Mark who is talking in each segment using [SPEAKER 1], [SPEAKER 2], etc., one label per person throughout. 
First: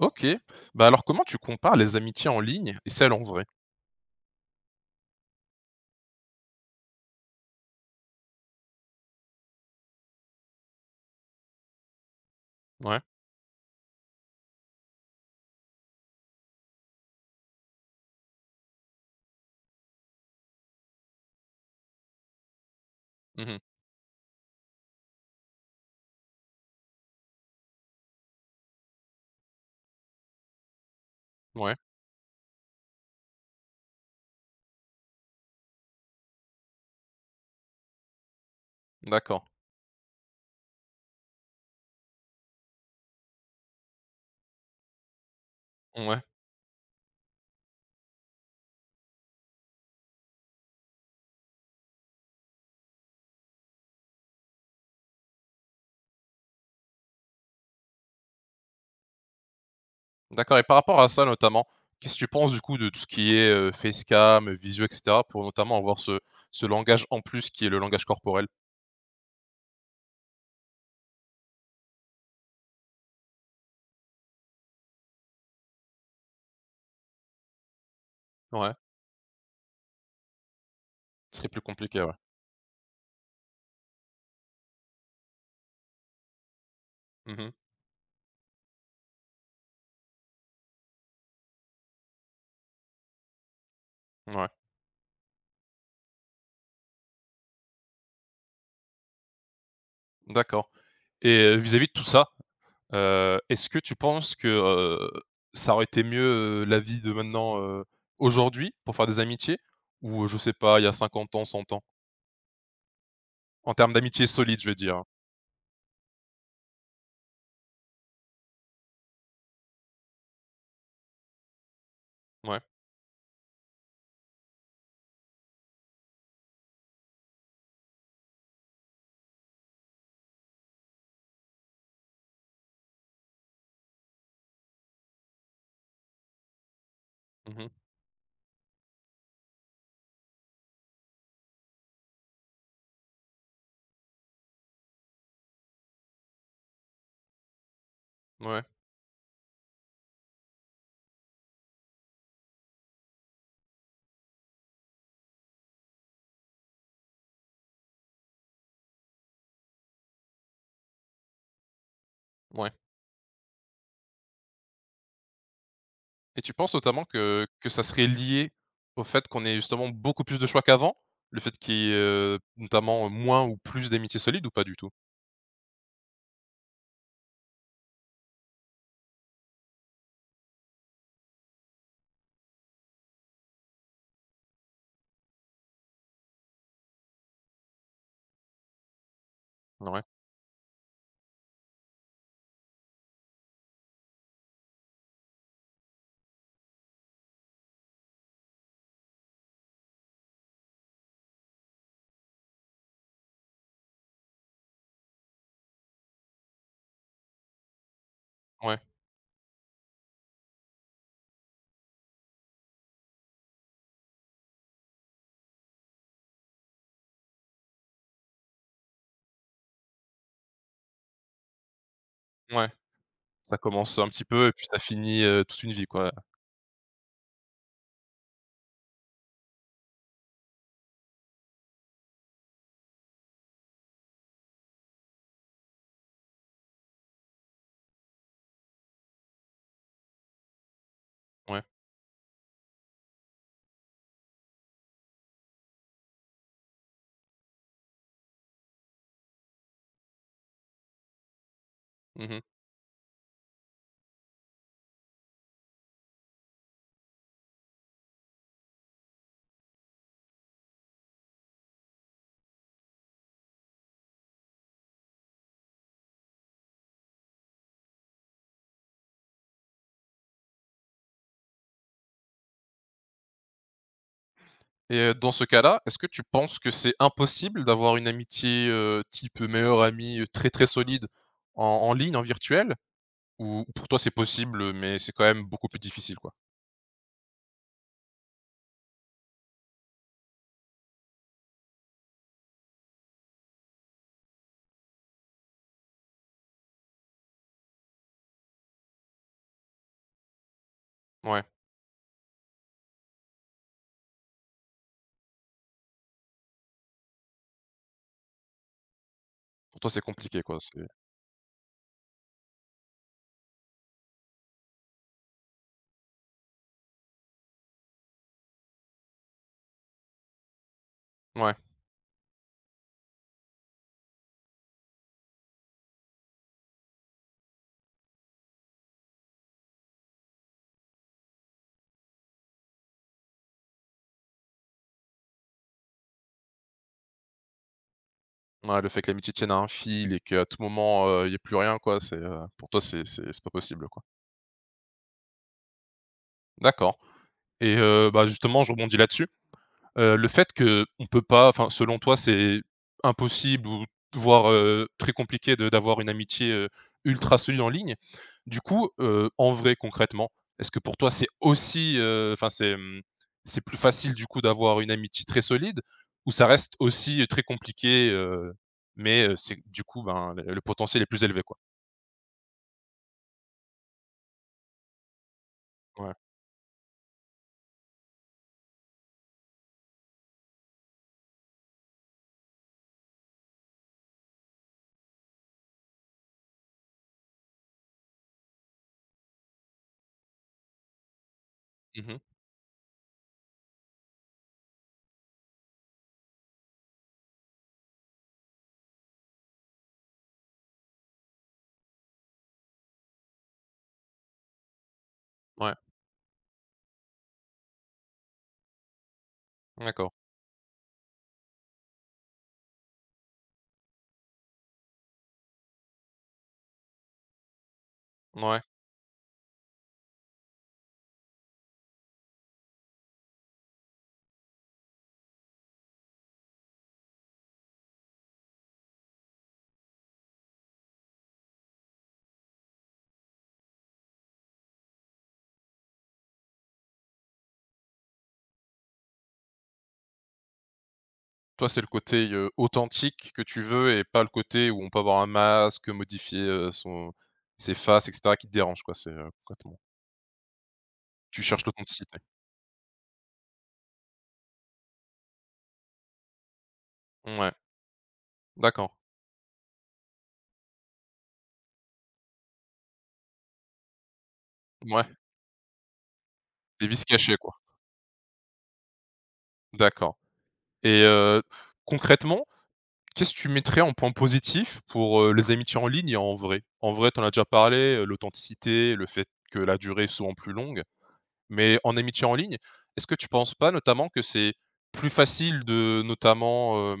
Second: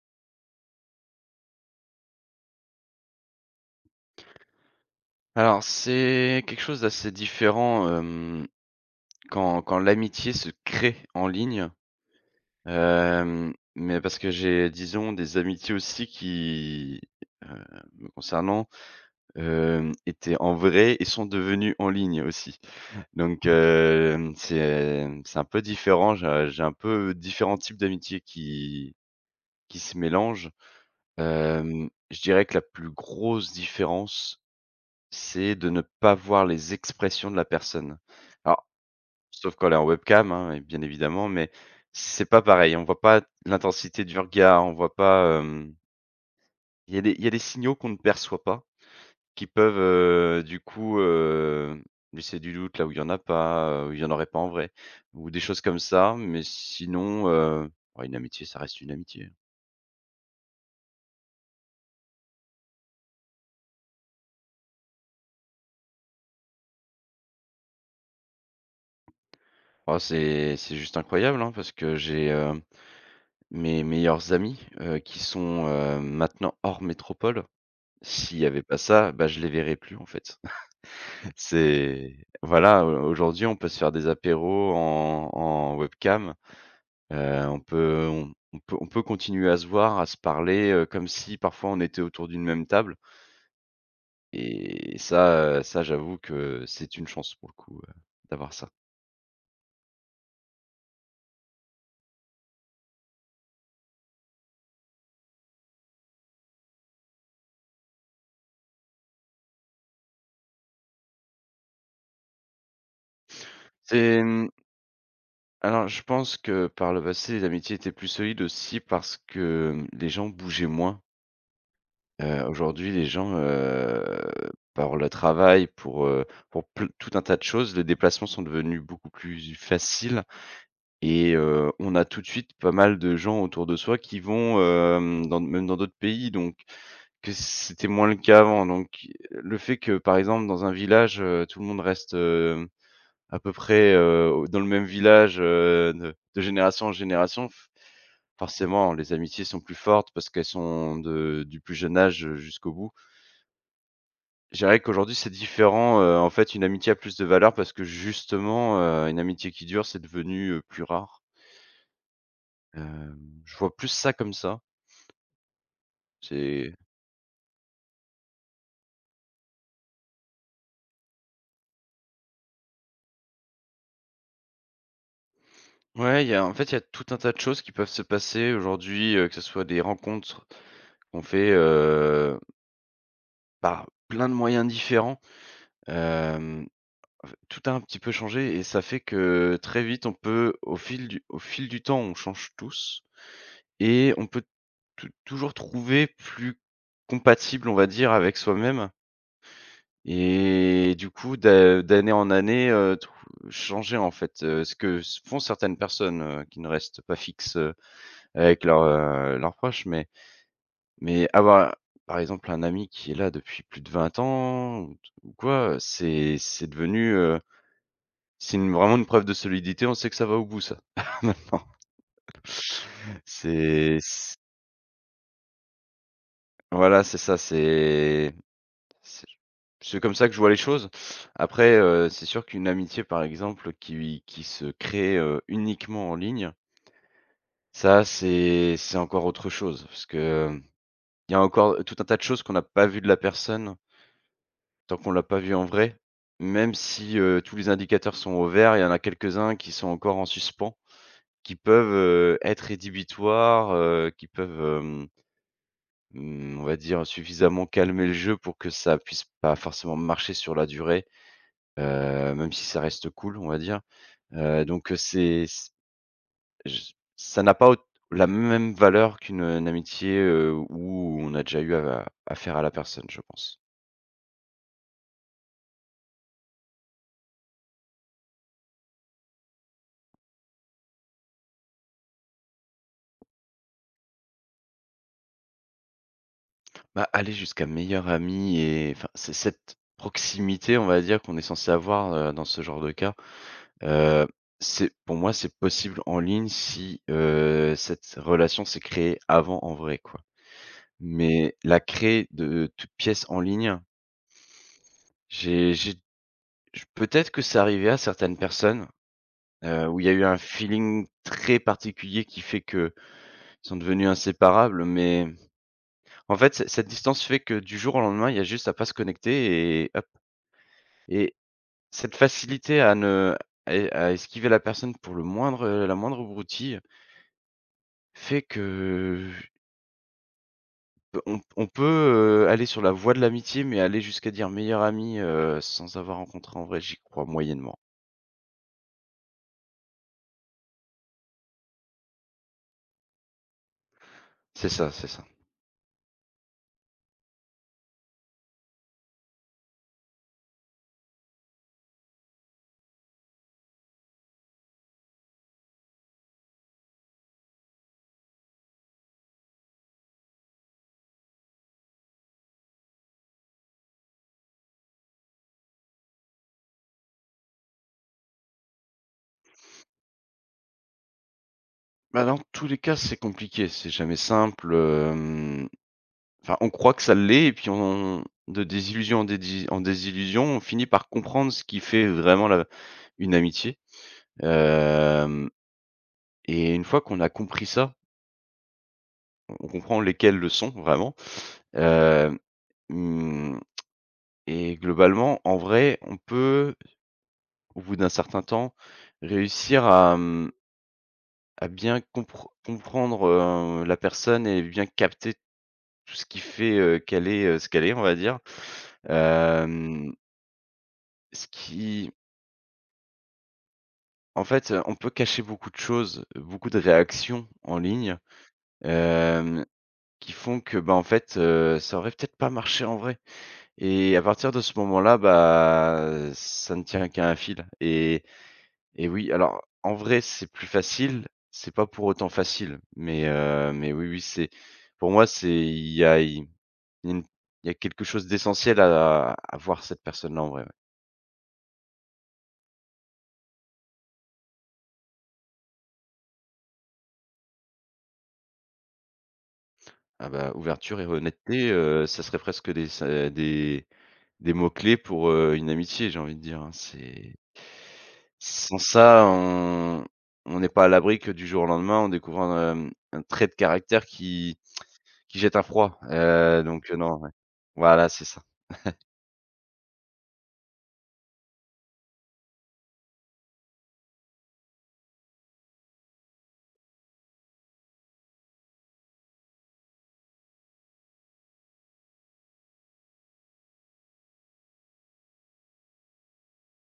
[SPEAKER 1] OK. Bah, alors comment tu compares les amitiés en ligne et celles en vrai?
[SPEAKER 2] Alors, c'est quelque chose d'assez différent, quand l'amitié se crée en ligne,
[SPEAKER 1] Ouais.
[SPEAKER 2] mais parce que j'ai, disons, des amitiés aussi qui, heu, me concernant, étaient en vrai et sont devenues en ligne aussi. Donc,
[SPEAKER 1] Mmh.
[SPEAKER 2] c'est un peu différent. J'ai un peu différents types d'amitiés qui se mélangent.
[SPEAKER 1] Ouais.
[SPEAKER 2] Je dirais que la plus grosse différence c'est de ne pas voir les expressions de la personne. Alors,
[SPEAKER 1] D'accord.
[SPEAKER 2] sauf quand elle est en webcam, hein, et bien évidemment, mais c'est pas pareil. On voit pas l'intensité du regard, on voit pas,
[SPEAKER 1] Ouais.
[SPEAKER 2] il y a des signaux qu'on ne perçoit pas, qui peuvent, du coup, laisser du doute là où il y en a pas, où il y en aurait pas en vrai, ou des choses comme ça. Mais sinon, ouais, une amitié, ça reste une amitié.
[SPEAKER 1] D'accord et par rapport à ça notamment, qu'est-ce que tu penses du coup de tout ce qui est, facecam, visio et cetera pour notamment avoir ce ce langage en plus qui est le langage corporel?
[SPEAKER 2] Oh, c'est juste incroyable, hein, parce que j'ai, mes meilleurs amis, qui sont, maintenant hors métropole. S'il y avait
[SPEAKER 1] Ouais.
[SPEAKER 2] pas ça, bah, je les verrais plus, en fait.
[SPEAKER 1] Ce serait plus compliqué, ouais.
[SPEAKER 2] C'est voilà, au aujourd'hui, on peut se faire des apéros en webcam,
[SPEAKER 1] Mmh.
[SPEAKER 2] on peut continuer à se voir, à se parler, comme si parfois on était autour d'une même table
[SPEAKER 1] Ouais.
[SPEAKER 2] et ça j'avoue que c'est une chance pour le coup, d'avoir ça.
[SPEAKER 1] D'accord et vis-à-vis de tout ça, est-ce que tu penses que, ça aurait été mieux, la vie de maintenant, aujourd'hui pour faire des amitiés ou je sais pas, il y a 50 ans, 100 ans? En termes
[SPEAKER 2] C'est,
[SPEAKER 1] d'amitié
[SPEAKER 2] mmh,
[SPEAKER 1] solide, je veux dire.
[SPEAKER 2] alors, je pense que par le passé, les amitiés étaient plus solides aussi parce que, les gens bougeaient moins.
[SPEAKER 1] Ouais.
[SPEAKER 2] Aujourd'hui, les gens, par le travail, pour ple tout un tas de choses, les déplacements sont devenus beaucoup plus faciles et on a tout de suite pas mal de gens autour de soi qui vont, dans d'autres pays, donc que
[SPEAKER 1] Mmh.
[SPEAKER 2] c'était moins le cas avant. Donc le fait que, par exemple, dans un village, tout le monde reste, à peu près, au dans le même village, de génération en génération, f
[SPEAKER 1] Ouais,
[SPEAKER 2] forcément, les amitiés sont plus fortes parce qu'elles sont de du plus jeune âge, jusqu'au bout. Je dirais qu'aujourd'hui, c'est différent, en fait, une amitié a plus de valeur parce que justement, une amitié qui dure, c'est devenu, plus rare.
[SPEAKER 1] ouais.
[SPEAKER 2] Hem, je vois plus ça comme ça.
[SPEAKER 1] Et tu penses
[SPEAKER 2] C'est
[SPEAKER 1] notamment que ça serait lié au fait qu'on ait justement beaucoup plus de choix qu'avant? Le fait qu'il y ait, notamment, moins ou plus d'amitiés solides ou pas du tout?
[SPEAKER 2] Ouais, il y a tout un tas de choses qui peuvent se passer aujourd'hui, que ce soit des rencontres qu'on fait, par plein de moyens différents. Hem, Tout a un petit peu changé et ça fait que très
[SPEAKER 1] Ouais,
[SPEAKER 2] vite, on peut au fil du temps, on change tous et on peut toujours trouver plus compatible, on va dire, avec soi-même et du coup d'année en année, trou changer en fait, ce que s font certaines personnes, qui ne restent pas fixes, avec
[SPEAKER 1] ouais,
[SPEAKER 2] leurs proches. Mais avoir, par exemple, un ami qui est là depuis plus de 20 ans ou quoi, c'est devenu, c'est une vraiment une preuve de solidité. On sait que ça va au bout ça, maintenant.
[SPEAKER 1] ouais. Ça commence
[SPEAKER 2] C'est
[SPEAKER 1] un petit
[SPEAKER 2] c
[SPEAKER 1] peu et puis ça finit, toute une vie quoi.
[SPEAKER 2] Voilà, c'est ça, C'est c'est comme ça que je vois les choses. Après, c'est sûr qu'une amitié, par exemple, qui se crée, uniquement en ligne, ça, c'est encore autre chose. Parce que, il y a
[SPEAKER 1] Ouais.
[SPEAKER 2] encore tout un tas de choses qu'on n'a pas vues de la personne tant qu'on l'a pas vue en vrai. Même si, tous les indicateurs sont au vert, il y en a quelques-uns qui sont encore en suspens, qui peuvent,
[SPEAKER 1] Mmh.
[SPEAKER 2] être rédhibitoires, qui peuvent, on va dire, suffisamment calmer le jeu pour que ça puisse pas forcément marcher sur la durée. Même si ça reste cool, on va dire. Donc, c'est c j ça n'a pas aut la même valeur qu'une, une amitié, où on a déjà eu a affaire à la personne, je pense.
[SPEAKER 1] Et dans ce cas-là, est-ce que tu penses que c'est impossible d'avoir une amitié, type meilleur ami, très, très solide en en ligne, en virtuel? Ou pour toi c'est possible, mais c'est quand même beaucoup plus difficile quoi?
[SPEAKER 2] Bah, aller jusqu'à meilleur ami et enfin, c'est cette proximité, on va dire, qu'on est censé avoir, dans ce genre de cas. Heu, c'est Pour moi, c'est possible en ligne si, cette relation s'est créée avant en vrai, quoi.
[SPEAKER 1] Ouais.
[SPEAKER 2] Mais la créer de toute pièce en ligne, j'ai Je peut-être que c'est arrivé à certaines personnes,
[SPEAKER 1] Pour toi,
[SPEAKER 2] où
[SPEAKER 1] c'est
[SPEAKER 2] il y a eu un
[SPEAKER 1] compliqué, quoi, c'est
[SPEAKER 2] feeling très particulier qui fait qu'ils sont devenus inséparables, mais en fait, c cette distance fait que du jour au lendemain, il y a juste à pas se connecter et hop, et
[SPEAKER 1] ouais,
[SPEAKER 2] cette facilité à ne et à esquiver la personne pour la moindre broutille fait que on peut, aller sur la voie de l'amitié, mais aller jusqu'à dire meilleur ami, sans avoir rencontré en vrai, j'y crois moyennement.
[SPEAKER 1] ouais, le fait que l'amitié tienne à un fil et qu'à tout moment, il y ait plus rien, quoi, c'est, pour toi, c'est pas possible, quoi.
[SPEAKER 2] C'est ça, c'est ça.
[SPEAKER 1] D'accord et bah, justement, je rebondis là-dessus. Le fait que on peut pas enfin, selon toi, c'est impossible ou voire, très compliqué de d'avoir une amitié, ultra solide en ligne. Du coup, en vrai, concrètement, est-ce que pour toi c'est aussi, enfin c'est, mmh, c'est plus facile du coup d'avoir une amitié très solide ou ça reste aussi, très compliqué, mais, c'est du coup, ben, le potentiel est plus élevé, quoi?
[SPEAKER 2] Bah, dans tous les cas, c'est compliqué, c'est jamais simple,
[SPEAKER 1] Ouais.
[SPEAKER 2] enfin, on croit que ça l'est et puis on de désillusion en dédi en désillusion, on finit par comprendre ce qui fait vraiment la une amitié, hem et une fois qu'on a compris ça, on comprend lesquelles le sont vraiment,
[SPEAKER 1] Mmh.
[SPEAKER 2] hem, mmh et globalement, en vrai, on peut, au bout d'un certain temps, réussir à bien comprendre, la personne et bien capter
[SPEAKER 1] Ouais.
[SPEAKER 2] tout ce qui fait, qu'elle est, ce qu'elle est, on va dire.
[SPEAKER 1] D'accord.
[SPEAKER 2] Hem, ce qui En fait, on peut cacher beaucoup de choses, beaucoup de réactions en ligne,
[SPEAKER 1] Ouais.
[SPEAKER 2] hem, qui font que, bah, en fait, ça aurait peut-être pas marché en vrai et à partir de ce moment-là, bah, ça ne tient qu'à un fil. Et oui, alors en vrai, c'est plus facile, c'est pas pour autant facile, mais oui, oui, c'est pour moi, c'est il y a Il y a une il y a quelque chose d'essentiel à voir cette personne-là, en vrai, ouais.
[SPEAKER 1] Toi, c'est le côté, authentique que tu veux et pas le côté où on peut avoir un masque, modifier, son ses faces et cetera qui te dérange quoi, c'est, complètement
[SPEAKER 2] Ah bah, ouverture et
[SPEAKER 1] tu cherches
[SPEAKER 2] honnêteté,
[SPEAKER 1] l'authenticité?
[SPEAKER 2] ça serait presque des c'est des mots-clés pour, une amitié, j'ai envie de dire, hein. C'est
[SPEAKER 1] Ouais,
[SPEAKER 2] Sans
[SPEAKER 1] d'accord.
[SPEAKER 2] ça, on n'est pas à l'abri que du jour au lendemain, on découvre un trait de caractère qui
[SPEAKER 1] Ouais,
[SPEAKER 2] qui jette un froid,
[SPEAKER 1] des
[SPEAKER 2] donc
[SPEAKER 1] vices
[SPEAKER 2] non, ouais.
[SPEAKER 1] cachés quoi.
[SPEAKER 2] Voilà, c'est ça.
[SPEAKER 1] D'accord et concrètement, qu'est-ce que tu mettrais en point positif pour, les amitiés en ligne et en vrai? En vrai, tu en as déjà parlé, l'authenticité, le fait que la durée est souvent plus longue, mais en amitié en ligne, est-ce que tu penses pas notamment que c'est plus facile de notamment,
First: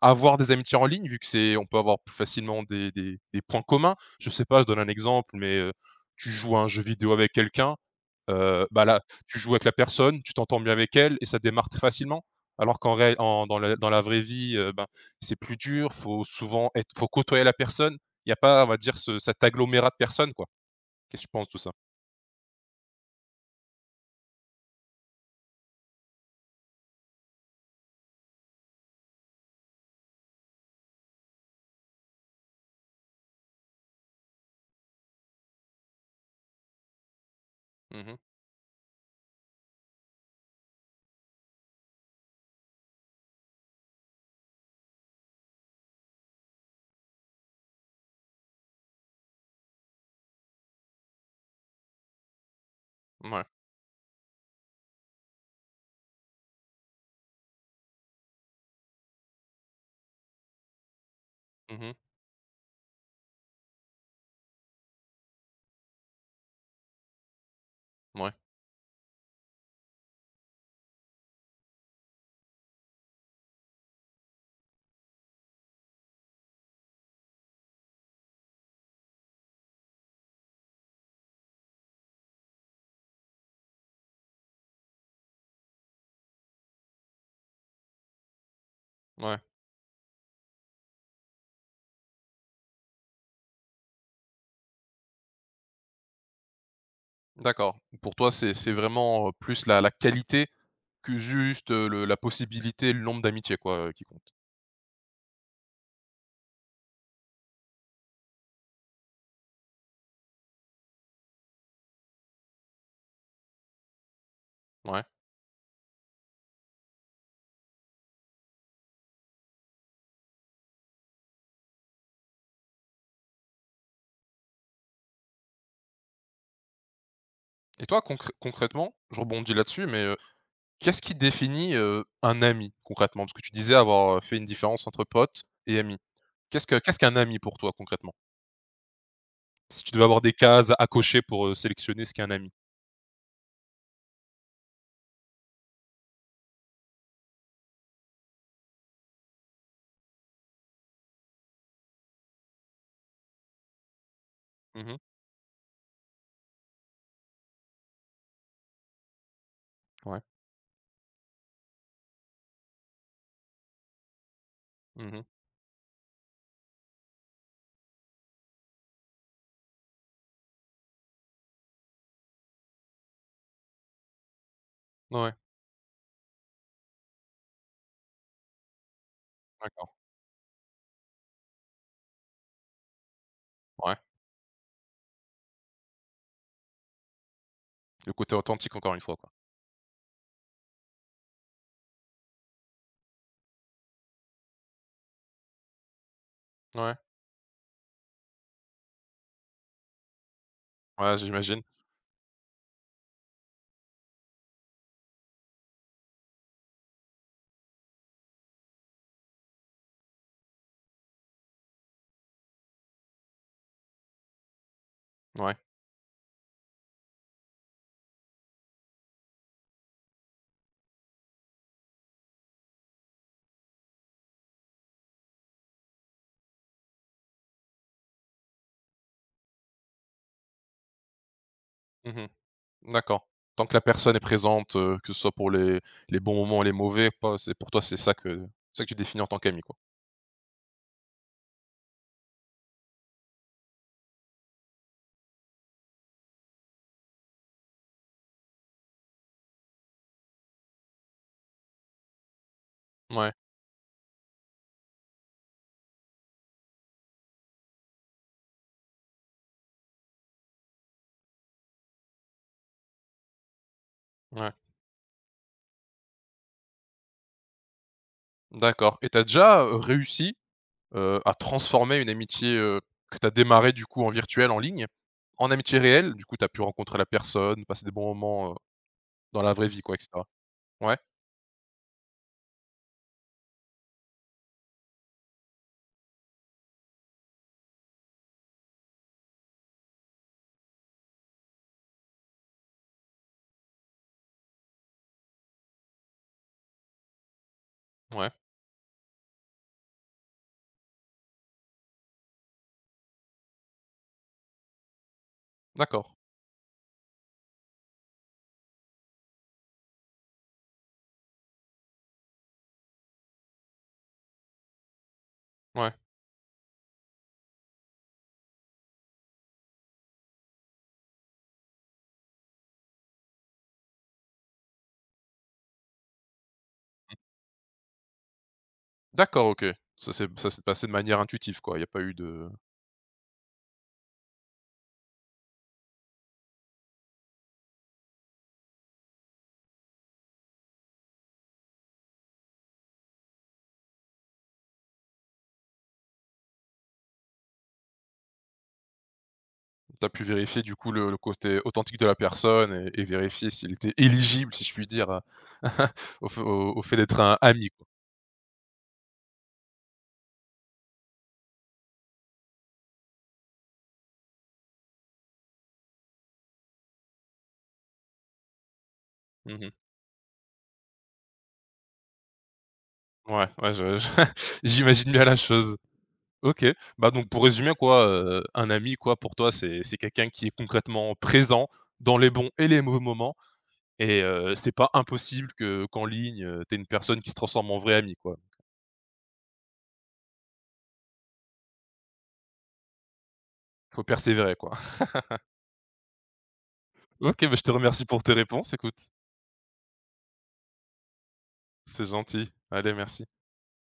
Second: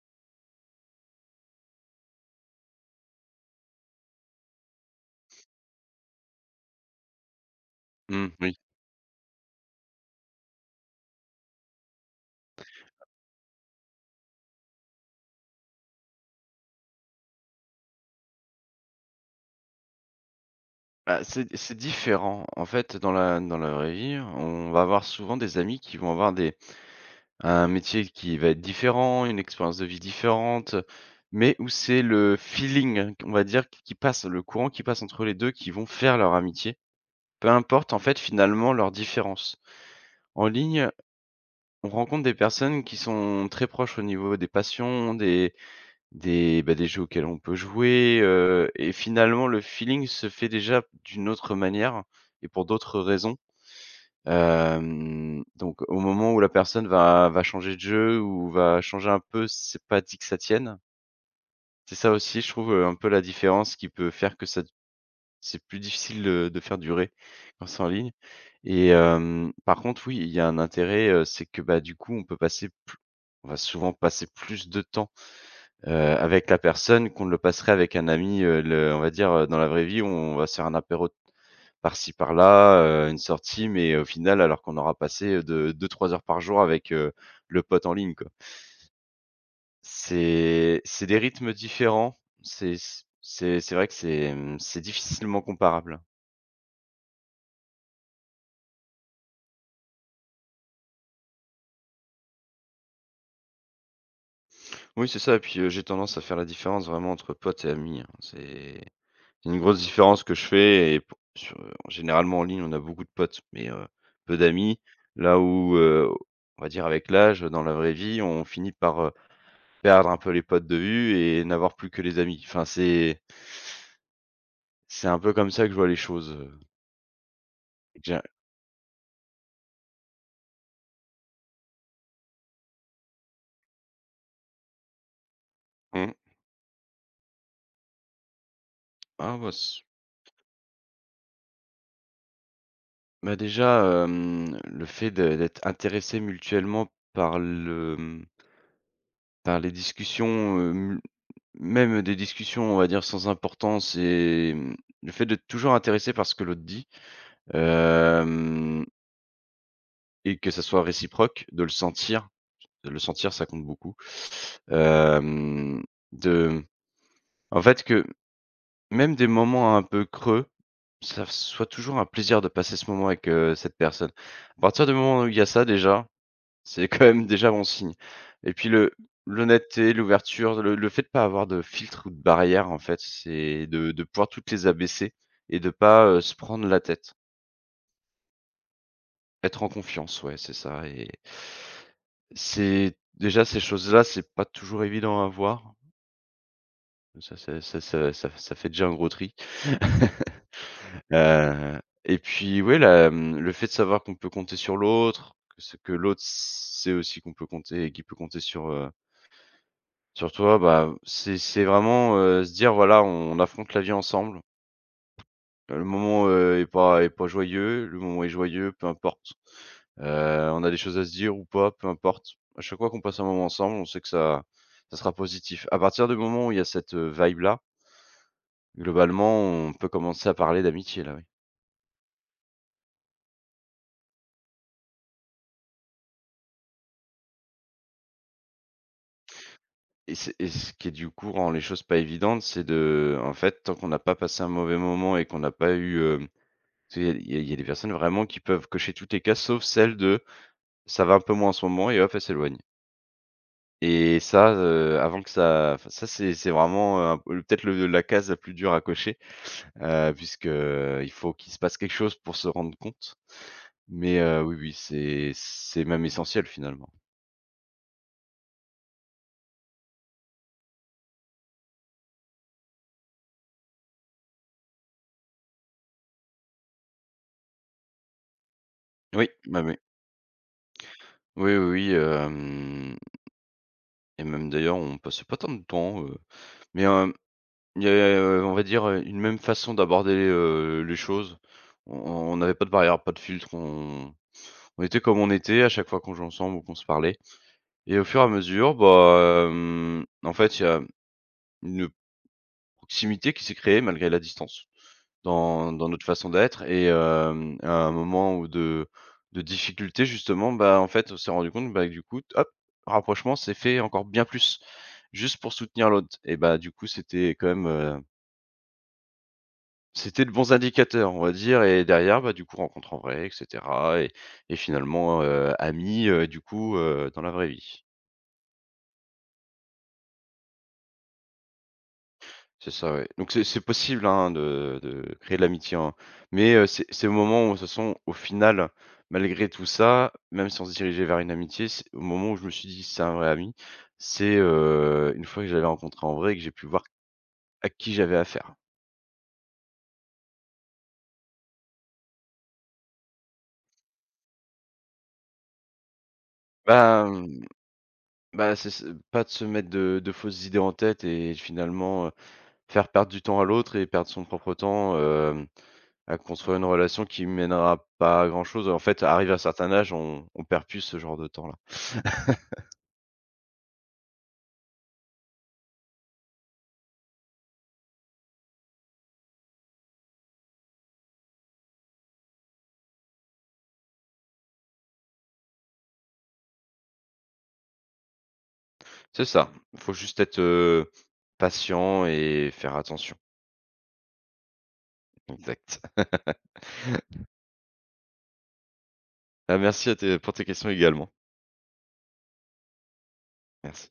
[SPEAKER 1] avoir des amitiés en ligne, vu que c'est on peut avoir plus facilement des points communs. Je sais pas, je donne un exemple, mais, tu joues à un jeu vidéo avec quelqu'un,
[SPEAKER 2] Mmh, oui.
[SPEAKER 1] bah, là, tu joues avec la personne, tu t'entends bien avec elle et ça démarre très facilement. Alors qu'en réa en dans la vraie vie, ben, c'est plus dur, faut souvent être faut côtoyer la personne. Il y a pas, on va dire, ce cet agglomérat de personnes, quoi. Qu'est-ce
[SPEAKER 2] Bah,
[SPEAKER 1] que tu penses de
[SPEAKER 2] c'est
[SPEAKER 1] tout ça?
[SPEAKER 2] c'est différent. En fait, dans la vraie vie, on va avoir souvent des amis qui vont avoir des Un métier qui va être différent, une expérience de vie différente, mais où c'est le feeling, on va dire, qui passe, le courant qui passe entre les 2, qui vont faire leur amitié. Peu importe, en
[SPEAKER 1] Mmh mh.
[SPEAKER 2] fait, finalement, leurs différences. En ligne, on rencontre des personnes qui sont très proches au niveau des passions, bah, des jeux auxquels on peut jouer, et finalement, le feeling se fait déjà d'une autre manière et pour d'autres raisons.
[SPEAKER 1] Mouais.
[SPEAKER 2] Donc au moment où la personne va changer de jeu ou va changer un peu, c'est pas dit que ça tienne.
[SPEAKER 1] Mmh.
[SPEAKER 2] C'est ça aussi, je trouve, un peu la différence qui peut faire que ça c'est plus difficile, de faire durer quand c'est en ligne,
[SPEAKER 1] Ouais.
[SPEAKER 2] et par contre, oui, il y a un intérêt, c'est que, bah, du coup, on va souvent passer plus de temps, avec la personne qu'on ne le passerait avec un ami, le on va dire, dans la vraie vie, on va se faire un apéro par-ci par-là, une sortie, mais au final, alors qu'on aura passé, de 2-3 heures par jour avec, le pote en ligne, quoi.
[SPEAKER 1] Ouais.
[SPEAKER 2] C'est des rythmes différents, c'est vrai que c'est difficilement comparable.
[SPEAKER 1] D'accord. Pour toi, c'est vraiment, plus la qualité que juste, le la possibilité, le nombre d'amitiés quoi, qui compte.
[SPEAKER 2] Oui, c'est ça et puis, j'ai tendance à faire la différence vraiment entre potes et amis, hein. C'est une grosse différence que je fais Généralement en ligne, on a beaucoup de potes, mais, peu d'amis.
[SPEAKER 1] Ouais.
[SPEAKER 2] Là où, on va dire avec l'âge, dans la vraie vie, on finit par perdre un peu les potes de vue et n'avoir plus que les amis. Enfin, c'est un peu comme ça que je vois les choses,
[SPEAKER 1] Et toi
[SPEAKER 2] déjà
[SPEAKER 1] concrè concrètement, je rebondis là-dessus, mais, qu'est-ce qui définit, un ami concrètement? Parce que tu disais avoir, fait une différence entre pote et ami.
[SPEAKER 2] mmh.
[SPEAKER 1] Qu'est-ce que qu'est-ce qu'un ami pour toi concrètement?
[SPEAKER 2] Ah bah s
[SPEAKER 1] Si tu devais avoir des cases à cocher pour, sélectionner ce qu'est un ami.
[SPEAKER 2] bah déjà, le fait de d'être intéressés mutuellement par le, par les discussions, mu même des discussions, on va dire, sans importance, et
[SPEAKER 1] Mmh.
[SPEAKER 2] le fait d'être toujours intéressé par ce que l'autre dit, hem
[SPEAKER 1] Ouais.
[SPEAKER 2] et que ça soit réciproque, de le sentir, ça compte beaucoup.
[SPEAKER 1] Mmh.
[SPEAKER 2] Hem, de en fait que Même des moments un peu creux, ça soit toujours un plaisir de passer ce moment avec, cette personne. À partir du moment où
[SPEAKER 1] Ouais.
[SPEAKER 2] il y a ça déjà, c'est quand même déjà bon signe et puis le
[SPEAKER 1] D'accord.
[SPEAKER 2] l'honnêteté, l'ouverture, le fait de pas avoir de filtre ou de barrière en fait, c'est de
[SPEAKER 1] Ouais.
[SPEAKER 2] de pouvoir toutes les abaisser et de pas, se prendre la tête.
[SPEAKER 1] Le côté authentique encore une fois quoi.
[SPEAKER 2] Être en confiance, ouais, c'est ça et c'est déjà ces choses-là, c'est pas toujours évident à voir.
[SPEAKER 1] Ouais.
[SPEAKER 2] Ça c'est ça ça ça ça fait déjà un gros tri.
[SPEAKER 1] Ouais, j'imagine.
[SPEAKER 2] Heu et puis ouais, la, mmh, le fait de savoir qu'on peut compter sur l'autre, que ce que l'autre sait aussi qu'on peut compter et qu'il peut compter sur, sur toi, bah, c'est vraiment, se dire: «Voilà, on affronte la vie ensemble».
[SPEAKER 1] Ouais.
[SPEAKER 2] Le moment, est pas joyeux, le moment est joyeux, peu importe. Heu, on a des choses à se dire ou pas, peu importe. À chaque fois qu'on passe un moment ensemble, on sait que ça sera positif. À partir du moment où il y a cette, vibe là, globalement, on peut commencer à parler d'amitié là, oui.
[SPEAKER 1] Mmh. D'accord. Tant que la personne est présente, que ce soit pour les bons moments, et les mauvais, pas c'est pour toi, c'est ça que tu définis en tant qu'ami, quoi?
[SPEAKER 2] Et ce qui est du coup rend les choses pas évidentes, c'est de en fait, tant qu'on n'a pas passé un mauvais moment et qu'on n'a pas eu, tu sais, il y a il y a il y a des personnes vraiment qui peuvent cocher toutes les cases sauf celle de: «Ça va un peu moins en ce moment» et hop, elle s'éloigne.
[SPEAKER 1] Ouais,
[SPEAKER 2] Et ça, avant que ça enfin ça, c'est vraiment, un peu peut-être le la case la plus dure à cocher, puisque, il faut qu'il se passe quelque chose pour se rendre compte. Mais,
[SPEAKER 1] ouais,
[SPEAKER 2] oui, oui, c'est même essentiel finalement.
[SPEAKER 1] d'accord et t'as déjà, réussi, à transformer une amitié, que t'as démarrée, du coup, en virtuel, en ligne, en amitié réelle? Du coup, t'as pu rencontrer la personne, passer des bons moments,
[SPEAKER 2] Oui,
[SPEAKER 1] dans la
[SPEAKER 2] bah,
[SPEAKER 1] vraie
[SPEAKER 2] oui.
[SPEAKER 1] vie, quoi et cetera? Ouais,
[SPEAKER 2] Oui, oui, oui, hem et même d'ailleurs, on passait pas tant de temps, mais il y a, on va dire, une même façon d'aborder, les choses. On on n'avait pas de barrière, pas de filtre, on était comme on était à chaque fois qu'on jouait ensemble ou qu'on se parlait et au fur et à
[SPEAKER 1] ouais,
[SPEAKER 2] mesure, bah, en fait, il y a une proximité qui s'est créée malgré la distance, dans notre
[SPEAKER 1] d'accord,
[SPEAKER 2] façon d'être et à un moment où de difficulté justement, bah, en fait, on s'est rendu compte, bah, que du coup, hop, rapprochement s'est fait encore bien plus, juste pour soutenir
[SPEAKER 1] ouais,
[SPEAKER 2] l'autre et bah, du coup, c'était quand même, c'était de bons indicateurs, on va dire et derrière, bah, du coup, rencontre en vrai et cetera et finalement, amis, du coup, dans la vraie vie.
[SPEAKER 1] d'accord, OK. Ça s'est passé de manière intuitive, quoi, il y a pas eu de
[SPEAKER 2] C'est ça, ouais. Donc c'est possible, hein, de créer de l'amitié, hein. Mais, c'est au moment où, de toute façon, au final, malgré tout ça, même si on se dirigeait vers une amitié, c'est au moment où je me suis dit: «C'est un vrai ami», c'est, une fois que j'avais rencontré en vrai et que j'ai pu voir à qui j'avais affaire.
[SPEAKER 1] tu as pu vérifier du coup le côté authentique de la personne et vérifier s'il était éligible, si je puis dire, au f au au fait
[SPEAKER 2] Bah,
[SPEAKER 1] d'être un
[SPEAKER 2] mmh,
[SPEAKER 1] ami, quoi.
[SPEAKER 2] bah, c'est pas de se mettre de fausses idées en tête et finalement, faire perdre du temps à l'autre et perdre son propre temps, à construire une relation qui mènera pas à grand-chose. En fait, arrivé à un
[SPEAKER 1] Mmh.
[SPEAKER 2] certain âge, on perd plus ce genre de temps-là.
[SPEAKER 1] Ouais, ouais, je j'imagine bien la chose. OK. Bah, donc pour résumer quoi, un ami quoi pour toi c'est quelqu'un qui est concrètement présent dans les bons et les mauvais moments et c'est pas impossible que qu'en ligne, tu une personne qui se transforme en vrai ami quoi.
[SPEAKER 2] C'est ça, il faut juste être, patient et faire attention.
[SPEAKER 1] Faut persévérer quoi.
[SPEAKER 2] Exact.
[SPEAKER 1] OK, bah, je te remercie pour tes réponses écoute.
[SPEAKER 2] Ah merci à tes pour tes questions également.
[SPEAKER 1] C'est gentil. Allez, merci.
[SPEAKER 2] Merci.